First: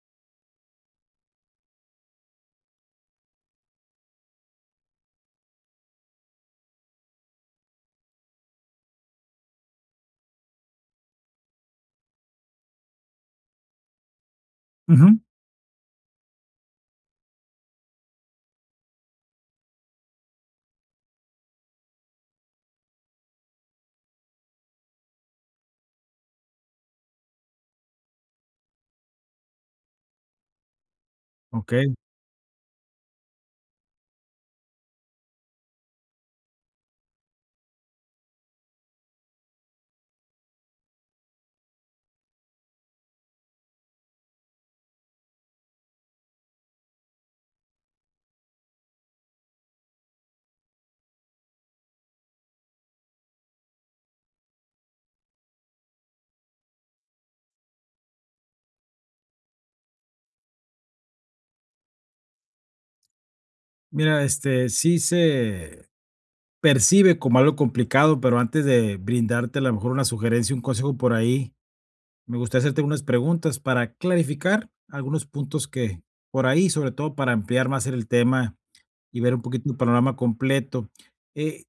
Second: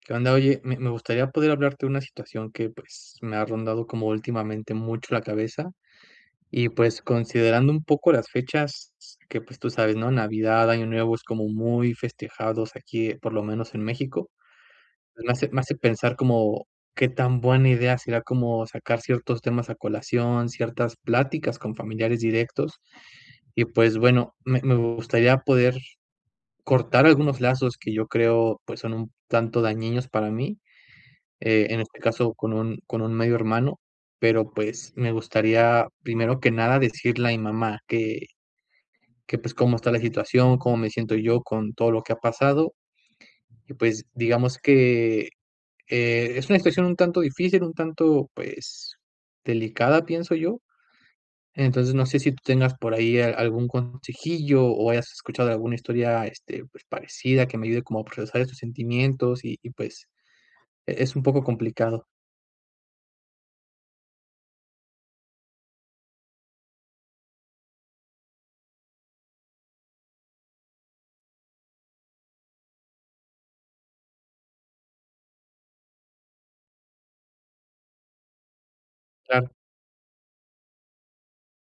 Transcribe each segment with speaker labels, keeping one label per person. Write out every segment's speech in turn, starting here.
Speaker 1: ¿Qué onda? Oye, me gustaría poder hablarte de una situación que pues me ha rondado como últimamente mucho la cabeza y pues considerando un poco las fechas que pues tú sabes, ¿no? Navidad, Año Nuevo es como muy festejados aquí, por lo menos en México.
Speaker 2: Ujú,
Speaker 1: Pues, me hace pensar como qué tan buena idea será como sacar ciertos temas a colación, ciertas pláticas con familiares directos. Y pues bueno, me gustaría poder cortar algunos lazos que yo creo pues son un tanto dañinos para mí, en
Speaker 2: okey.
Speaker 1: este caso con un medio hermano, pero, pues, me gustaría, primero que nada, decirle a mi mamá que, pues, cómo está la situación, cómo me siento yo con todo lo que ha pasado. Y, pues, digamos que, es una situación un tanto difícil, un tanto, pues, delicada, pienso yo. Entonces, no sé si tú tengas por ahí a algún consejillo o hayas escuchado alguna historia, este, pues, parecida que me ayude como a procesar estos sentimientos y, pues, es un poco complicado.
Speaker 2: Mira, sí se percibe como algo complicado, pero antes de brindarte a lo mejor una sugerencia, un consejo por ahí, me gustaría hacerte unas preguntas para clarificar algunos puntos que por ahí, sobre todo para ampliar más el tema y ver un poquito el panorama completo. Eh,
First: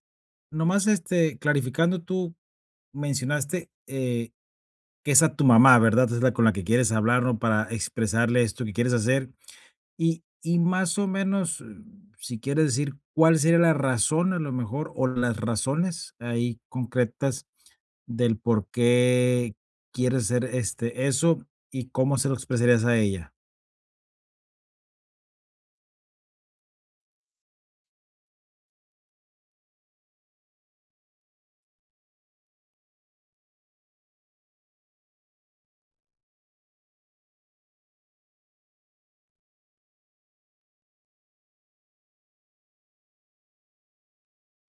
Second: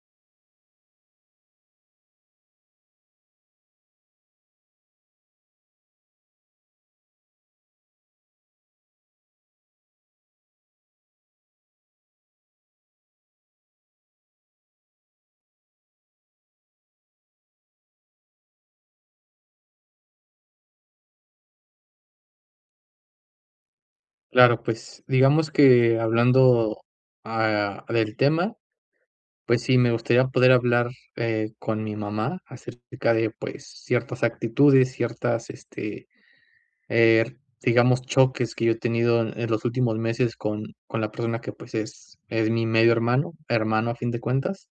Speaker 2: nomás, clarificando, tú mencionaste, que es a tu mamá, ¿verdad? Es la con la que quieres hablar, ¿no? Para expresarle esto que quieres hacer. Y más o menos, si quieres decir cuál sería la razón, a lo mejor, o las razones ahí concretas del por qué quieres hacer, eso y cómo se lo expresarías a ella.
Speaker 1: Claro, pues digamos que hablando del tema, pues sí, me gustaría poder hablar, con mi mamá acerca de pues ciertas actitudes, ciertas, este, eh, digamos, choques que yo he tenido en los últimos meses con la persona que pues es mi medio hermano, hermano a fin de cuentas.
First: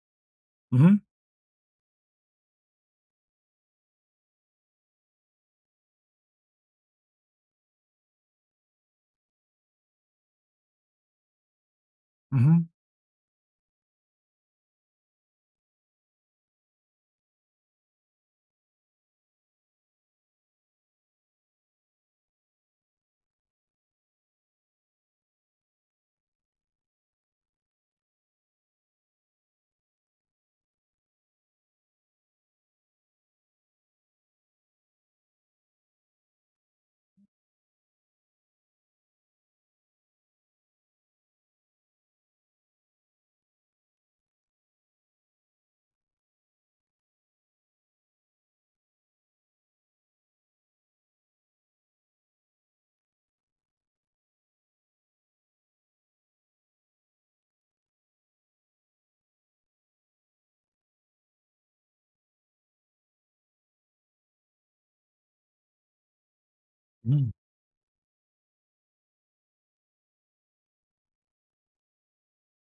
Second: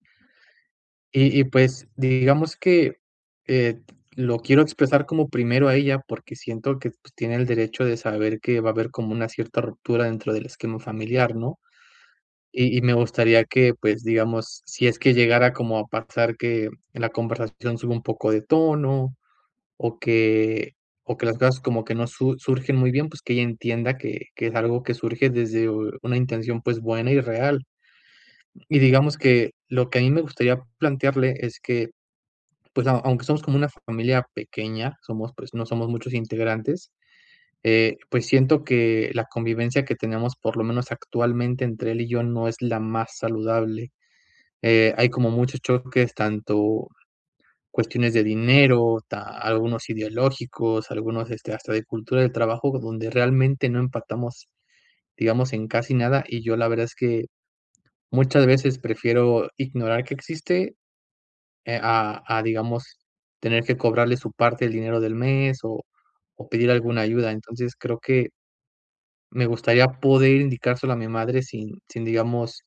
Speaker 2: Ujú,
Speaker 1: Pues digamos que eh, lo quiero expresar como primero a ella porque siento que pues, tiene el derecho de saber que va a haber como una cierta ruptura dentro del esquema familiar, ¿no?
Speaker 2: ujú.
Speaker 1: Y me gustaría que, pues, digamos, si es que llegara como a pasar que la conversación sube un poco de tono, o que o que las cosas como que no su surgen muy bien, pues, que ella entienda que es algo que surge desde u una intención, pues, buena y real. Y digamos que lo que a mí me gustaría plantearle es que, pues, a aunque somos como una familia pequeña, somos, pues, no somos muchos integrantes, pues, siento que la convivencia que tenemos, por lo menos actualmente, entre él y yo, no es la más saludable. Hay como muchos choques, tanto cuestiones de dinero, algunos ideológicos, algunos este, hasta de cultura del trabajo, donde realmente no empatamos, digamos, en casi nada. Y yo la verdad es que muchas veces prefiero ignorar que existe, digamos, tener que cobrarle su parte del dinero del mes o pedir alguna
Speaker 2: Mm.
Speaker 1: ayuda. Entonces creo que me gustaría poder indicárselo a mi madre sin digamos,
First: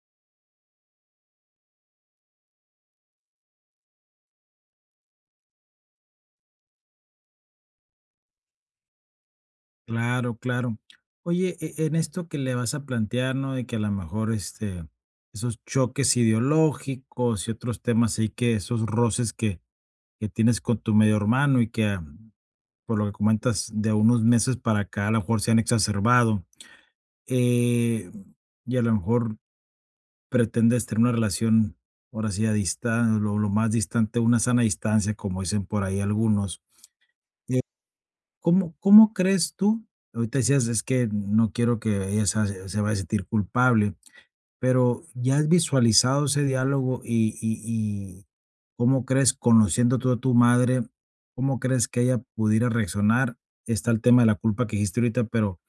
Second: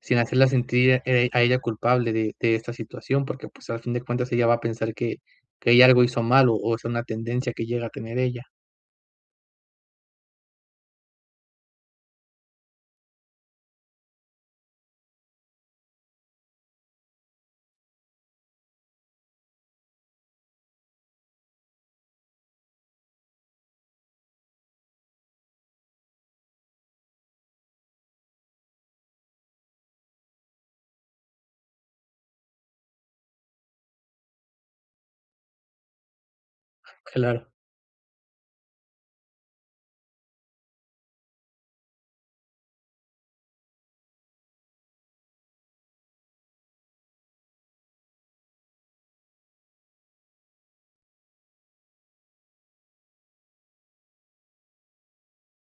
Speaker 1: sin hacerla sentir, a ella culpable de esta situación, porque, pues, al fin de cuentas ella va a pensar que ella algo hizo mal, o es una tendencia que llega a tener ella.
Speaker 2: Claro, claro. Oye, en esto que le vas a plantear, ¿no? De que a lo mejor, esos choques ideológicos y otros temas ahí que esos roces que tienes con tu medio hermano y que a por lo que comentas, de unos meses para acá, a lo mejor se han exacerbado. eh, y a lo mejor pretendes tener una relación, ahora sí, a distancia, lo más distante, una sana distancia, como dicen por ahí algunos.
Speaker 1: Claro.
Speaker 2: Eh, ¿Cómo, cómo crees tú? Ahorita decías, es que no quiero que ella se vaya a sentir culpable. Pero, ¿ya has visualizado ese diálogo? Y, ¿Cómo crees, conociendo tú a tu madre, cómo crees que ella pudiera reaccionar? Está el tema de la culpa que dijiste ahorita, pero,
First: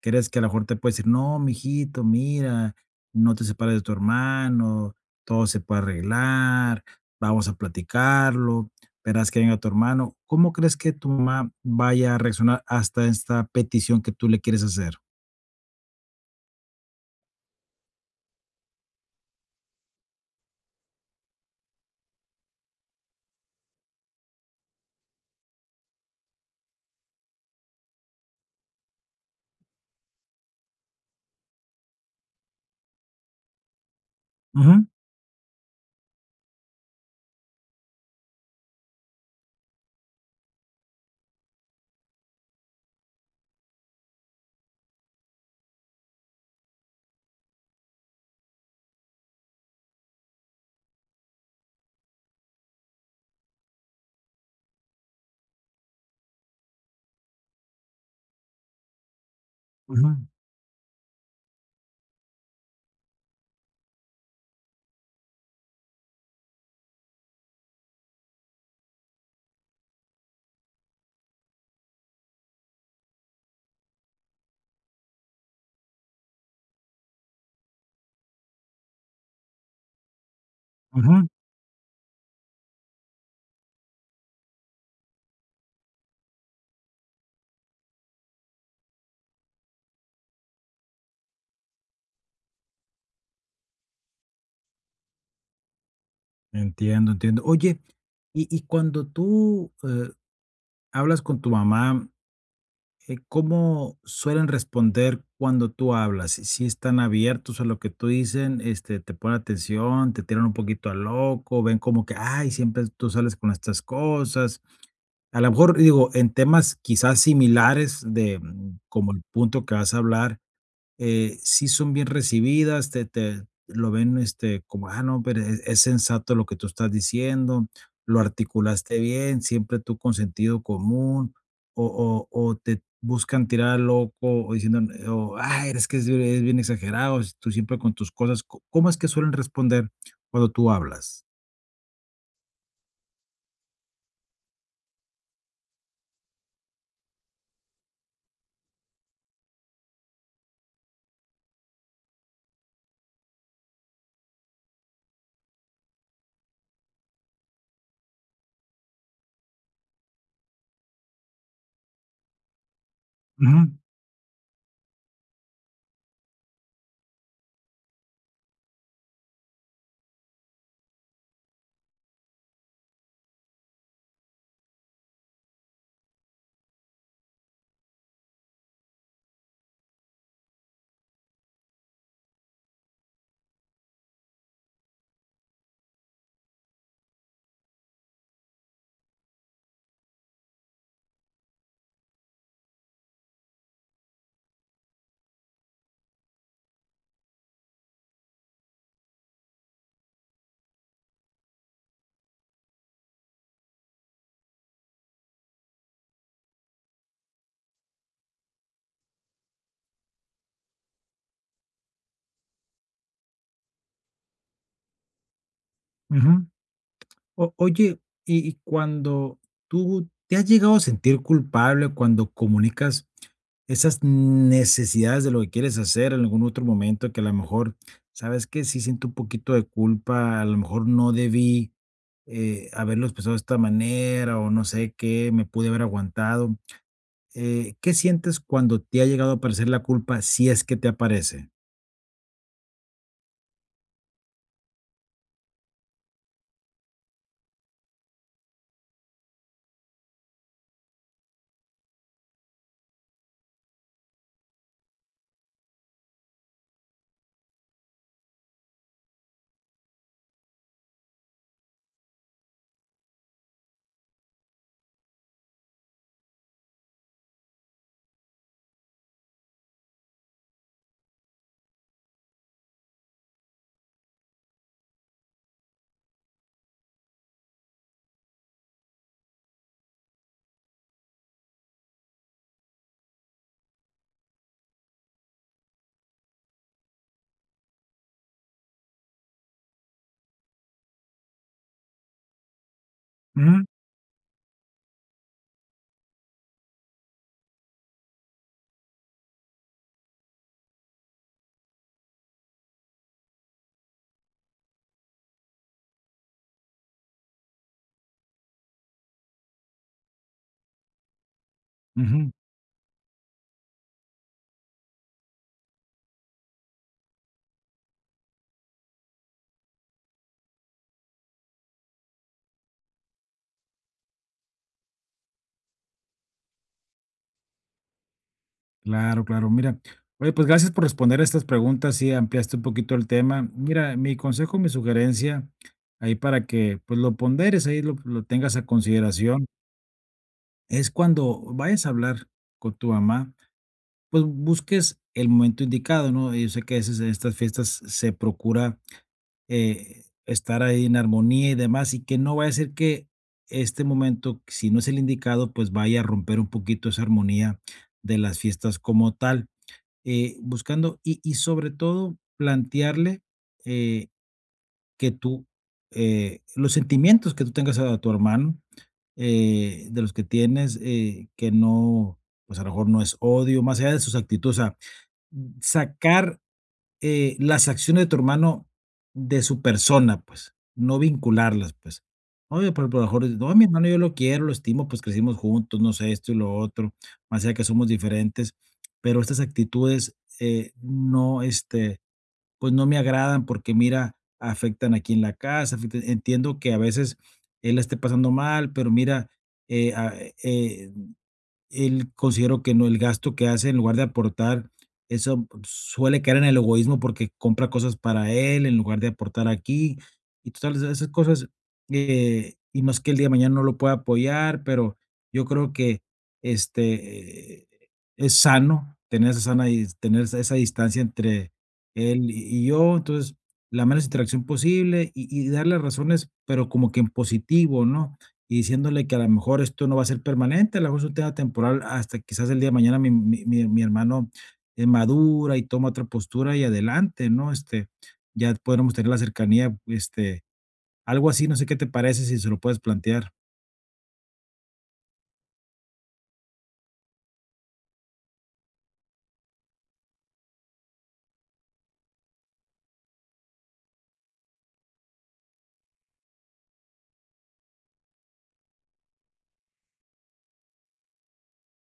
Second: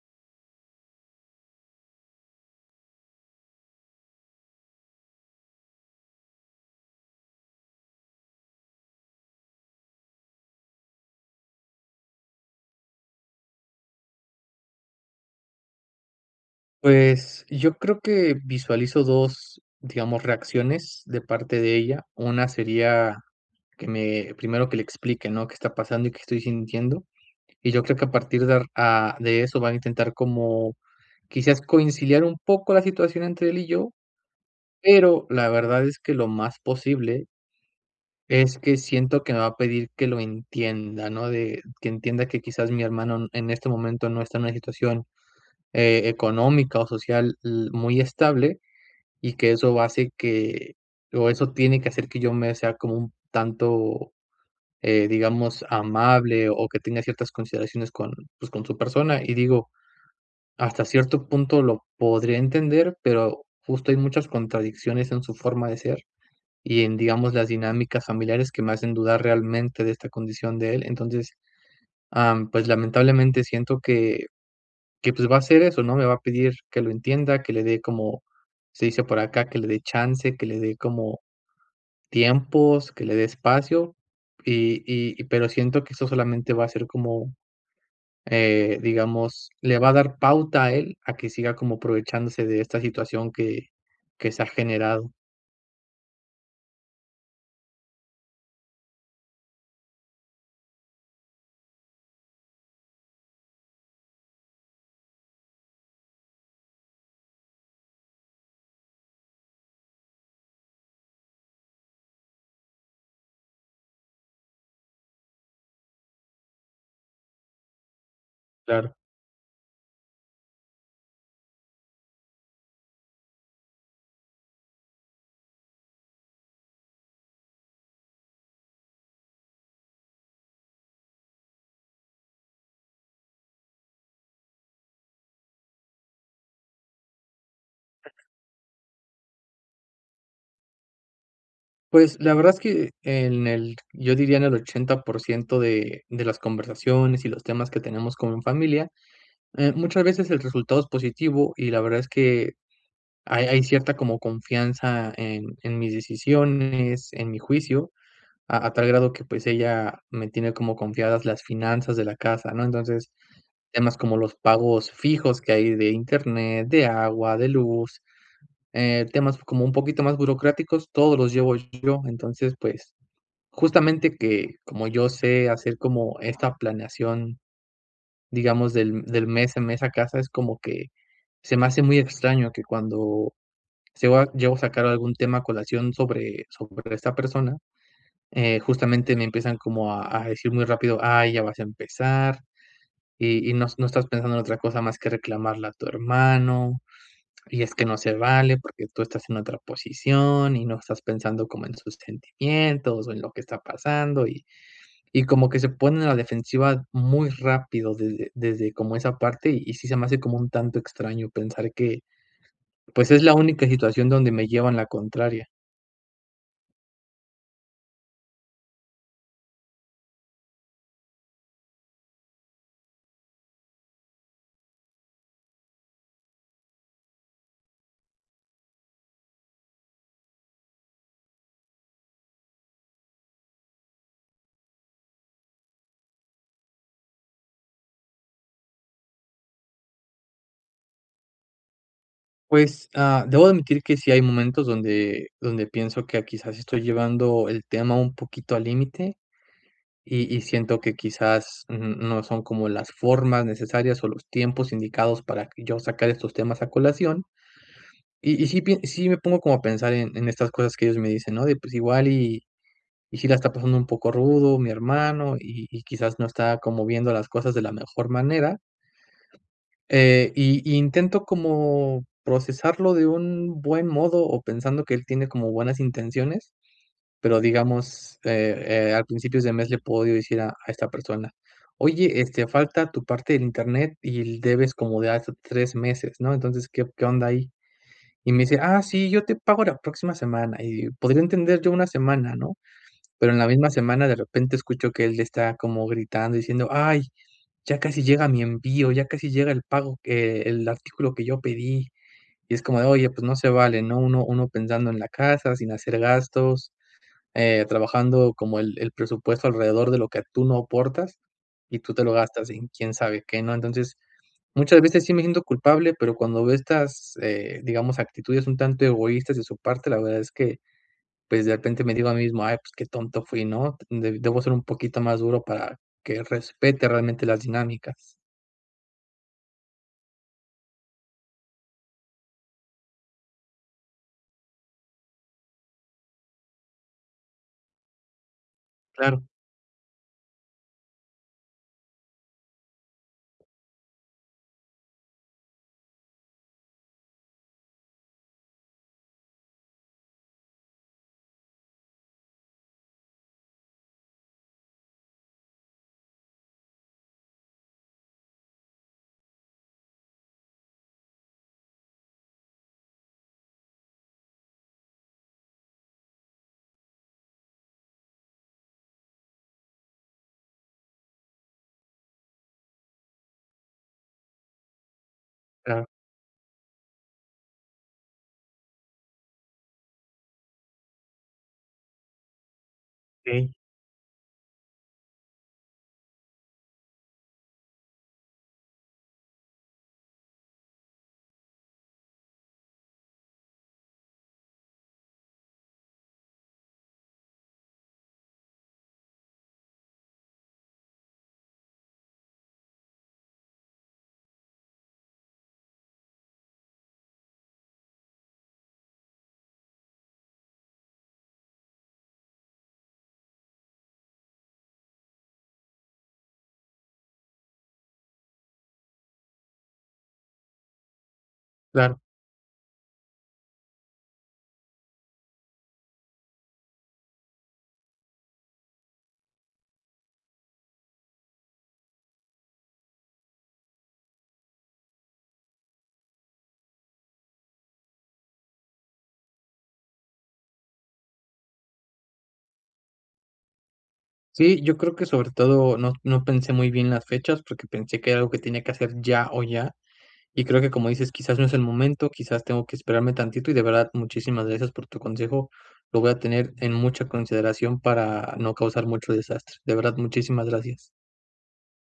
Speaker 2: ¿crees que a lo mejor te puede decir: "No, mijito, mira, no te separes de tu hermano, todo se puede arreglar, vamos a platicarlo, verás que venga tu hermano"? ¿Cómo crees que tu mamá vaya a reaccionar hasta esta petición que tú le quieres hacer?
Speaker 1: Pues, yo creo que visualizo 2 digamos, reacciones de parte de ella. Una sería que me primero que le explique, ¿no?, qué está pasando y qué estoy sintiendo. Y yo creo que a partir de de eso van a intentar como quizás conciliar un poco la situación entre él y yo,
Speaker 2: Ujú,
Speaker 1: pero la verdad es que lo más posible es que siento que me va a pedir que lo entienda, ¿no? De, que entienda que quizás mi hermano en este momento no está en una situación, económica o social muy estable y que eso hace que, o eso tiene que hacer que yo me sea como un tanto, digamos, amable o que tenga ciertas consideraciones con, pues, con su persona. Y digo,
Speaker 2: ujú,
Speaker 1: hasta cierto punto lo podría entender, pero justo hay muchas contradicciones en su forma de ser y en, digamos, las dinámicas familiares que me hacen dudar realmente de esta condición de él. Entonces, pues lamentablemente siento que pues va a hacer eso, ¿no? Me va a pedir que lo entienda, que le dé como, se dice por acá, que le dé chance, que le dé como
Speaker 2: ujú.
Speaker 1: tiempos, que le dé espacio, pero siento que eso solamente va a ser como, digamos, le va a dar pauta a él a que siga como aprovechándose de esta situación que se ha generado.
Speaker 2: Entiendo, entiendo. Oye, y cuando tú hablas con tu mamá, ¿cómo suelen responder cuando tú hablas? Si están abiertos a lo que tú dicen, te ponen atención, te tiran un poquito a loco, ven como que, ay, siempre tú sales con estas cosas. A lo mejor, digo, en temas quizás similares de
Speaker 1: Claro.
Speaker 2: como el punto que vas a hablar sí son bien recibidas, te lo ven, como, ah, no, pero es sensato lo que tú estás diciendo, lo articulaste bien, siempre tú con sentido común, o te buscan tirar al loco, o diciendo, o, ay, eres que es bien exagerado, es- tú siempre con tus cosas, ¿có cómo es que suelen responder cuando tú hablas?
Speaker 1: Pues, la verdad es que en el yo diría en el 80% de las conversaciones y los temas que tenemos como en familia, muchas veces el resultado es positivo y la verdad es que hay cierta como confianza en mis decisiones, en mi juicio, a tal grado que, pues, ella me tiene como confiadas las finanzas de la casa, ¿no? Entonces,
Speaker 2: Ujú,
Speaker 1: temas como los pagos fijos que hay de Internet, de agua, de luz, temas como un poquito más burocráticos, todos los llevo yo. Entonces, pues, justamente que, como yo sé hacer como esta planeación, digamos, del mes en mes a casa, es como que se me hace muy extraño que cuando llego a sacar algún tema a colación sobre esta persona, justamente me empiezan como a decir muy rápido: "Ay, ya vas a empezar, y no estás pensando en otra cosa más que reclamarla a tu hermano, y es que no se vale porque tú estás en otra posición y no estás pensando como en sus sentimientos o en lo que está pasando", y como que se ponen a la defensiva muy rápido desde como esa parte, y sí se me hace como un tanto extraño pensar que, pues, es la única situación donde me llevan la contraria.
Speaker 2: ujú. O Oye, y cuando tú, ¿te has llegado a sentir culpable cuando comunicas esas necesidades de lo que quieres hacer en algún otro momento que a lo mejor, ¿sabes que sí siento un poquito de culpa, a lo mejor no debí haberlo expresado de esta manera o no sé qué, me pude haber aguantado. ¿Qué sientes cuando te ha llegado a aparecer la culpa si es que te aparece?
Speaker 1: Pues, debo admitir que sí hay momentos donde pienso que quizás estoy llevando el tema un poquito al límite, y siento que quizás n no son como las formas necesarias o los tiempos indicados para que yo sacar estos temas a colación. Y sí pien sí me pongo como a pensar en estas cosas que ellos me dicen, ¿no? De, pues, igual y Y sí la está pasando un poco rudo mi hermano, y quizás no está como viendo las cosas de la mejor manera, y intento como procesarlo de un buen modo, o pensando que él tiene como buenas intenciones, pero digamos, al principio de mes le puedo yo decir a esta persona: "Oye, este, falta tu parte del internet y debes como de hace 3 meses, ¿no? Entonces, ¿qué onda ahí?". Y me dice: "Ah, sí, yo te pago la próxima semana", y podría entender yo una semana, ¿no? Pero en la
Speaker 2: Ujú,
Speaker 1: misma semana de repente escucho que él está como gritando diciendo: "Ay, ya casi llega mi envío, ya casi llega el pago que el artículo que yo pedí". Y es como de, oye, pues no se vale, ¿no? Uno pensando en la casa, sin hacer gastos, trabajando como el presupuesto alrededor de lo que tú no aportas, y tú te lo
Speaker 2: ujú.
Speaker 1: gastas en quién sabe qué, ¿no? Entonces, muchas veces sí me siento culpable, pero cuando veo estas, digamos, actitudes un tanto egoístas de su parte, la verdad es que pues de repente me digo a mí mismo, ay, pues qué tonto fui, ¿no? Debo ser un poquito más duro para que respete realmente las dinámicas.
Speaker 2: Claro, claro, mira. Oye, pues gracias por responder a estas preguntas y ampliaste un poquito el tema. Mira, mi consejo, mi sugerencia ahí para que pues lo ponderes, ahí lo tengas a
Speaker 1: Claro,
Speaker 2: consideración. Es cuando vayas a hablar con tu mamá, pues busques el momento indicado, ¿no? Yo sé que a veces en estas fiestas se procura estar ahí en armonía y demás, y que no vaya a ser que este momento, si no es el indicado, pues vaya a romper un poquito esa armonía de las fiestas como tal, buscando y sobre todo plantearle eh, que tú, los sentimientos que tú tengas a tu hermano, de los que tienes, que no, pues a lo mejor no es odio, más allá de sus actitudes, o sea,
Speaker 1: claro,
Speaker 2: sacar las acciones de tu hermano de su persona, pues, no vincularlas, pues. Oye, pero a lo mejor, dices,
Speaker 1: sí,
Speaker 2: no, mi hermano yo lo quiero, lo estimo, pues crecimos juntos, no sé, esto y lo otro, más allá que somos diferentes, pero estas actitudes no, pues no me agradan porque mira, afectan aquí en la casa, afectan entiendo que a veces él la esté pasando mal, pero mira, eh, ah, eh, él considero que no, el gasto que hace en lugar de aportar, eso suele caer en el egoísmo porque compra cosas para él en lugar de aportar aquí. Y total, esas cosas, y más que el día de mañana no lo pueda apoyar, pero yo creo que este, eh, es sano tener esa sana dis- tener esa distancia entre
Speaker 1: claro.
Speaker 2: él y yo. Entonces, la menos interacción posible y darle razones, pero como que en positivo, ¿no? Y diciéndole que a lo mejor esto no va a ser permanente, a lo mejor es un tema temporal hasta quizás el día de mañana mi hermano, madura y toma otra postura y adelante, ¿no? Ya podremos tener la cercanía, algo así, no sé qué te parece si se lo puedes plantear.
Speaker 1: Sí, yo creo que sobre todo no, no pensé muy bien las fechas porque pensé que era algo que tenía que hacer ya o ya. Y creo que como dices, quizás no es el momento, quizás tengo que esperarme tantito y de verdad muchísimas gracias por tu consejo. Lo voy a tener en mucha consideración para no causar mucho desastre. De verdad, muchísimas gracias.